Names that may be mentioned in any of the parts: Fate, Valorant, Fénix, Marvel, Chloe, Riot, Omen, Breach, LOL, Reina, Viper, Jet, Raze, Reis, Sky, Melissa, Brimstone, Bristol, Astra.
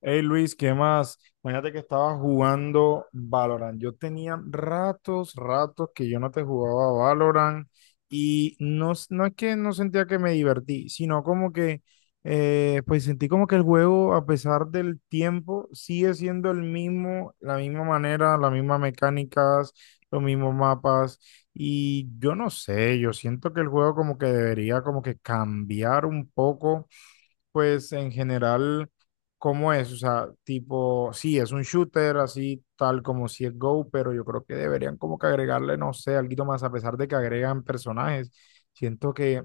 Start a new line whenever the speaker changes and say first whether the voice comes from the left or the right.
left: Hey Luis, ¿qué más? Imagínate que estaba jugando Valorant. Yo tenía ratos, ratos que yo no te jugaba Valorant. Y no, no es que no sentía que me divertí, sino como que pues sentí como que el juego, a pesar del tiempo, sigue siendo el mismo, la misma manera, las mismas mecánicas, los mismos mapas. Y yo no sé, yo siento que el juego como que debería como que cambiar un poco, pues en general. ¿Cómo es? O sea, tipo, sí, es un shooter así tal como si es Go, pero yo creo que deberían como que agregarle, no sé, algo más, a pesar de que agregan personajes. Siento que,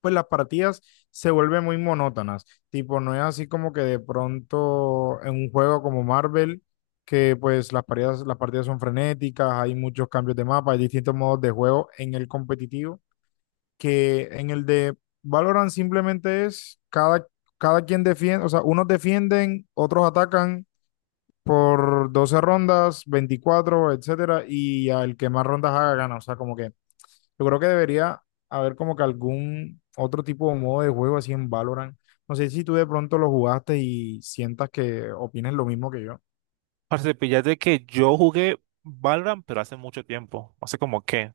left: pues, las partidas se vuelven muy monótonas. Tipo, no es así como que de pronto en un juego como Marvel, que pues las partidas son frenéticas, hay muchos cambios de mapa, hay distintos modos de juego en el competitivo, que en el de Valorant simplemente es cada quien defiende. O sea, unos defienden, otros atacan por 12 rondas, 24 etcétera, y al que más rondas haga gana. O sea, como que yo creo que debería haber como que algún otro tipo de modo de juego así en Valorant. No sé si tú de pronto lo jugaste y sientas que opines lo mismo que yo.
right: Parce, píllate que yo jugué Valorant, pero hace mucho tiempo, hace un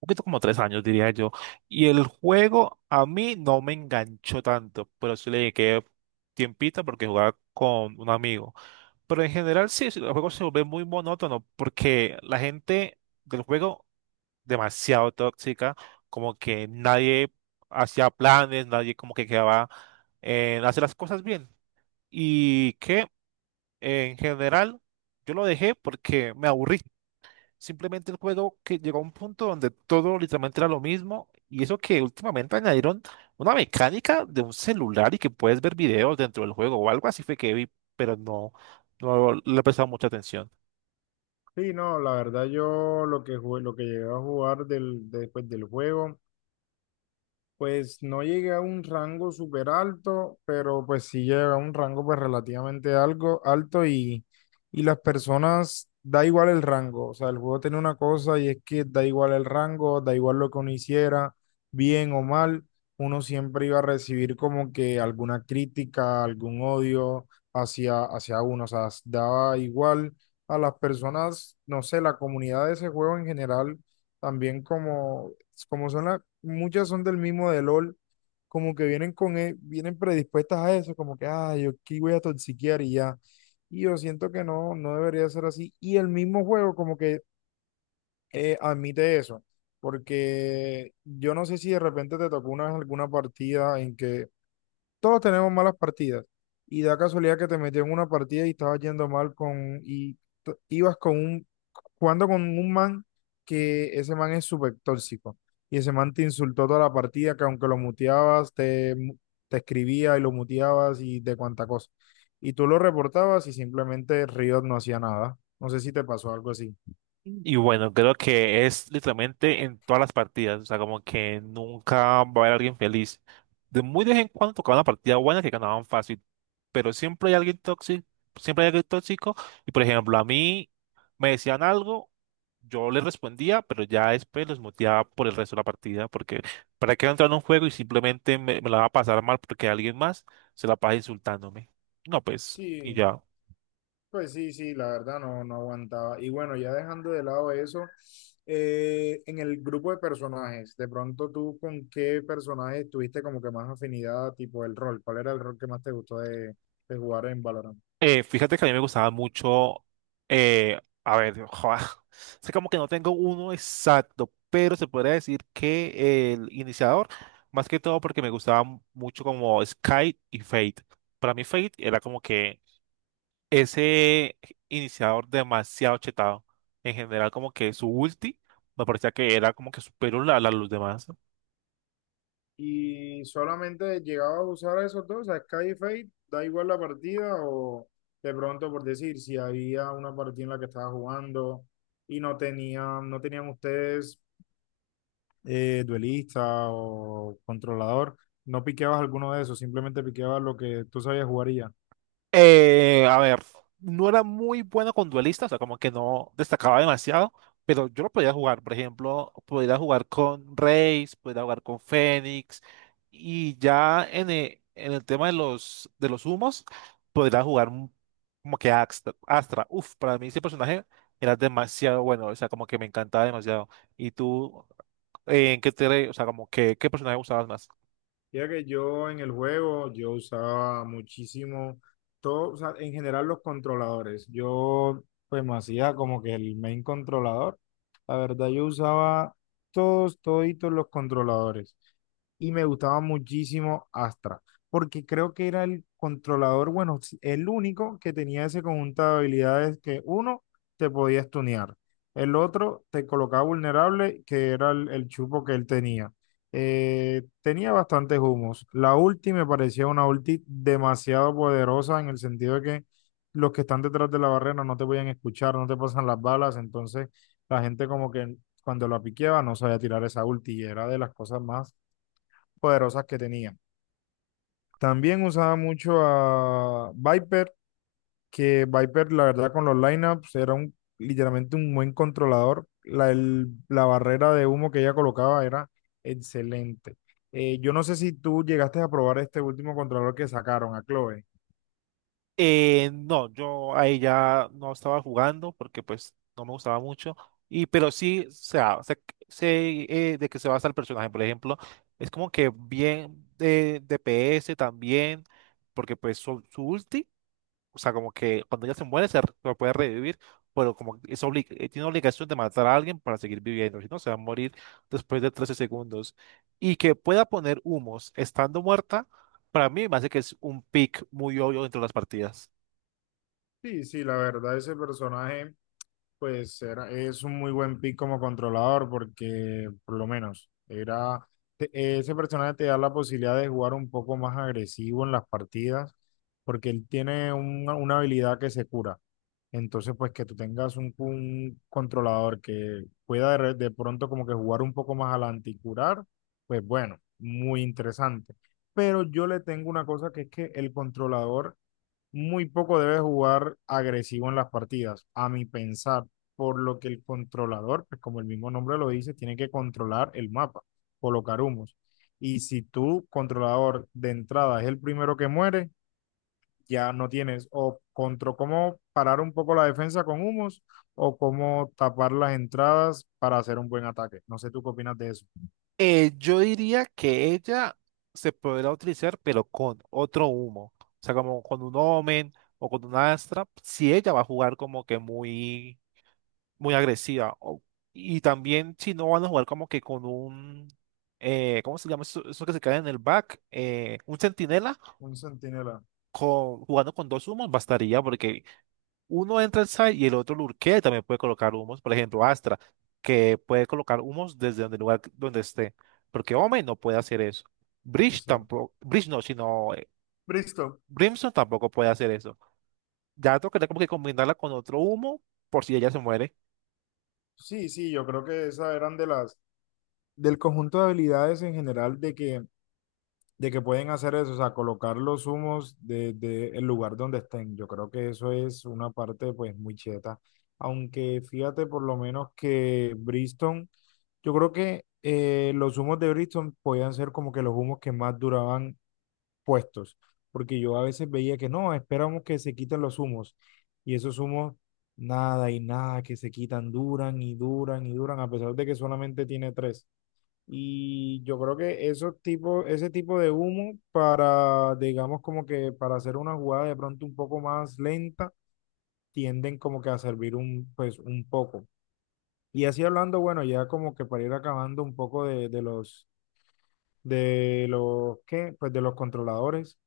right: poquito como 3 años diría yo, y el juego a mí no me enganchó tanto, pero sí le dediqué tiempita porque jugaba con un amigo. Pero en general sí, sí, el juego se vuelve muy monótono porque la gente del juego demasiado tóxica, como que nadie hacía planes, nadie como que quedaba en hacer las cosas bien. ¿Y qué? En general, yo lo dejé porque me aburrí. Simplemente el juego que llegó a un punto donde todo literalmente era lo mismo. Y eso que últimamente añadieron una mecánica de un celular y que puedes ver videos dentro del juego o algo así fue que vi, pero no, no le he prestado mucha atención.
left: Sí, no, la verdad, yo lo que jugué, lo que llegué a jugar después del juego. Pues no llegué a un rango súper alto, pero pues sí llegué a un rango pues relativamente algo alto. Y las personas, da igual el rango. O sea, el juego tiene una cosa y es que da igual el rango, da igual lo que uno hiciera, bien o mal, uno siempre iba a recibir como que alguna crítica, algún odio hacia uno. O sea, daba igual a las personas, no sé, la comunidad de ese juego en general también como son muchas son del mismo de LOL, como que vienen vienen predispuestas a eso, como que, ah, yo aquí voy a toxiquear y ya. Y yo siento que no, no debería ser así. Y el mismo juego como que admite eso, porque yo no sé si de repente te tocó una vez alguna partida en que todos tenemos malas partidas y da casualidad que te metió en una partida y estabas yendo mal con y t- ibas con un jugando con un man, que ese man es súper tóxico y ese man te insultó toda la partida, que aunque lo muteabas te escribía y lo muteabas y de cuánta cosa, y tú lo reportabas y simplemente Riot no hacía nada. No sé si te pasó algo así.
right: Y bueno, creo que es literalmente en todas las partidas, o sea, como que nunca va a haber alguien feliz. De muy de vez en cuando tocaba una partida buena que ganaban fácil, pero siempre hay alguien tóxico, siempre hay alguien tóxico. Y por ejemplo, a mí me decían algo, yo les respondía, pero ya después los muteaba por el resto de la partida, porque para qué entrar en un juego y simplemente me la va a pasar mal porque alguien más se la pasa insultándome. No, pues, y
left: Sí,
right: ya.
left: pues sí, sí, la verdad, no, no aguantaba. Y bueno, ya dejando de lado eso, en el grupo de personajes, de pronto tú con qué personaje tuviste como que más afinidad, tipo el rol, ¿cuál era el rol que más te gustó de jugar en Valorant?
right: Fíjate que a mí me gustaba mucho, a ver, joa, sé como que no tengo uno exacto, pero se podría decir que el iniciador, más que todo porque me gustaba mucho como Sky y Fate. Para mí Fate era como que ese iniciador demasiado chetado. En general como que su ulti me parecía que era como que superior a, a los demás.
left: Y solamente llegaba a usar a esos dos, a Sky y Fate, da igual la partida o de pronto por decir, si había una partida en la que estaba jugando y no tenían ustedes duelista o controlador, no piqueabas alguno de esos, simplemente piqueabas lo que tú sabías jugar y ya.
right: A ver, no era muy bueno con duelistas, o sea, como que no destacaba demasiado, pero yo lo podía jugar, por ejemplo, podía jugar con Raze, podía jugar con Fénix, y ya en el tema de los humos, podía jugar un- como que Astra, Astra. Uf, para mí ese personaje era demasiado bueno, o sea, como que me encantaba demasiado. ¿Y tú, en qué te, o sea, como que, qué personaje usabas más?
left: Ya que yo en el juego, yo usaba muchísimo, todo, o sea, en general los controladores. Yo pues me hacía como que el main controlador. La verdad, yo usaba todos, toditos los controladores. Y me gustaba muchísimo Astra, porque creo que era el controlador, bueno, el único que tenía ese conjunto de habilidades, que uno te podía stunear, el otro te colocaba vulnerable, que era el chupo que él tenía. Tenía bastantes humos. La ulti me parecía una ulti demasiado poderosa en el sentido de que los que están detrás de la barrera no te podían escuchar, no te pasan las balas. Entonces la gente como que cuando la piqueaba no sabía tirar esa ulti, y era de las cosas más poderosas que tenía. También usaba mucho a Viper, que Viper, la verdad, con los lineups era un, literalmente, un buen controlador. La barrera de humo que ella colocaba era excelente. Yo no sé si tú llegaste a probar este último controlador que sacaron, a Chloe.
right: No, yo ahí ya no estaba jugando porque pues no me gustaba mucho. Y pero sí, o sea, sé, de qué se basa el personaje, por ejemplo. Es como que bien de DPS también, porque pues su ulti, o sea, como que cuando ella se muere se puede revivir, pero como que es tiene obligación de matar a alguien para seguir viviendo, si no se va a morir después de 13 segundos. Y que pueda poner humos estando muerta, para mí me hace que es un pick muy obvio dentro de las partidas.
left: Sí, sí, la verdad, ese personaje, pues, era, es un muy buen pick como controlador, porque por lo menos te- ese personaje te da la posibilidad de jugar un poco más agresivo en las partidas, porque él tiene una habilidad que se cura. Entonces, pues, que tú tengas un controlador que pueda de pronto como que jugar un poco más adelante y curar, pues bueno, muy interesante. Pero yo le tengo una cosa, que es que el controlador muy poco debe jugar agresivo en las partidas, a mi pensar, por lo que el controlador, pues como el mismo nombre lo dice, tiene que controlar el mapa, colocar humos. Y si tu controlador de entrada es el primero que muere, ya no tienes o contra cómo parar un poco la defensa con humos, o cómo tapar las entradas para hacer un buen ataque. No sé tú qué opinas de eso.
right: Yo diría que ella se podrá utilizar, pero con otro humo. O sea, como con un Omen o con una Astra, si ella va a jugar como que muy, muy agresiva. Y también si no van a jugar como que con un, ¿cómo se llama eso, eso que se cae en el back? Un centinela
left: Un centinela,
right: con, jugando con 2 humos bastaría porque uno entra al site y el otro lurkea y también puede colocar humos. Por ejemplo, Astra, que puede colocar humos desde donde el lugar donde esté. Porque Omen no puede hacer eso. Breach
left: exacto.
right: tampoco. Breach no, sino,
left: Bristo,
right: Brimstone tampoco puede hacer eso. Ya tocaría como que combinarla con otro humo por si ella se muere.
left: sí, sí, yo creo que esas eran de las, del conjunto de habilidades en general, de que pueden hacer eso, o sea, colocar los humos desde el lugar donde estén. Yo creo que eso es una parte pues muy cheta. Aunque fíjate por lo menos que Bristol, yo creo que los humos de Bristol podían ser como que los humos que más duraban puestos, porque yo a veces veía que no, esperamos que se quiten los humos, y esos humos nada y nada que se quitan, duran y duran y duran, a pesar de que solamente tiene tres. Y yo creo que esos tipos, ese tipo de humo, para, digamos, como que para hacer una jugada de pronto un poco más lenta, tienden como que a servir un, pues, un poco. Y así hablando, bueno, ya como que para ir acabando un poco de los, ¿qué? Pues de los controladores.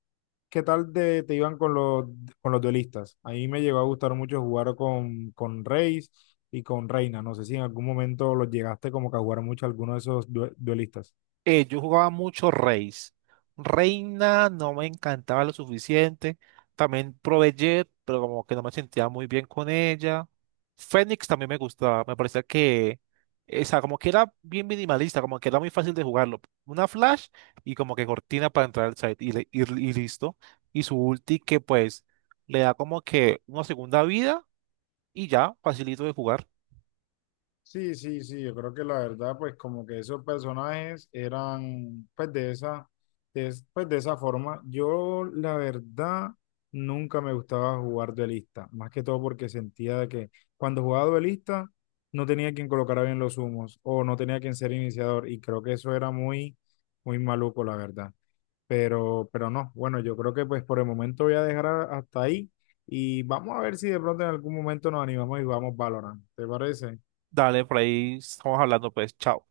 left: ¿Qué tal te iban con los duelistas? A mí me llegó a gustar mucho jugar con Reis y con Reina. No sé si en algún momento los llegaste como que a jugar mucho a alguno de esos duelistas.
right: Yo jugaba mucho Reis. Reina no me encantaba lo suficiente. También probé Jet, pero como que no me sentía muy bien con ella. Fénix también me gustaba. Me parecía que, o sea, como que era bien minimalista, como que era muy fácil de jugarlo. Una flash y como que cortina para entrar al site y, y listo. Y su ulti que pues le da como que una segunda vida y ya, facilito de jugar.
left: Sí, sí, sí, yo creo que la verdad, pues como que esos personajes eran, pues, de esa, pues de esa forma. Yo, la verdad, nunca me gustaba jugar duelista, más que todo porque sentía de que cuando jugaba duelista no tenía quien colocara bien los humos, o no tenía quien ser iniciador, y creo que eso era muy, muy maluco, la verdad. Pero no, bueno, yo creo que pues por el momento voy a dejar hasta ahí, y vamos a ver si de pronto en algún momento nos animamos y jugamos Valorant, ¿te parece?
right: Dale, por ahí estamos hablando pues, chao.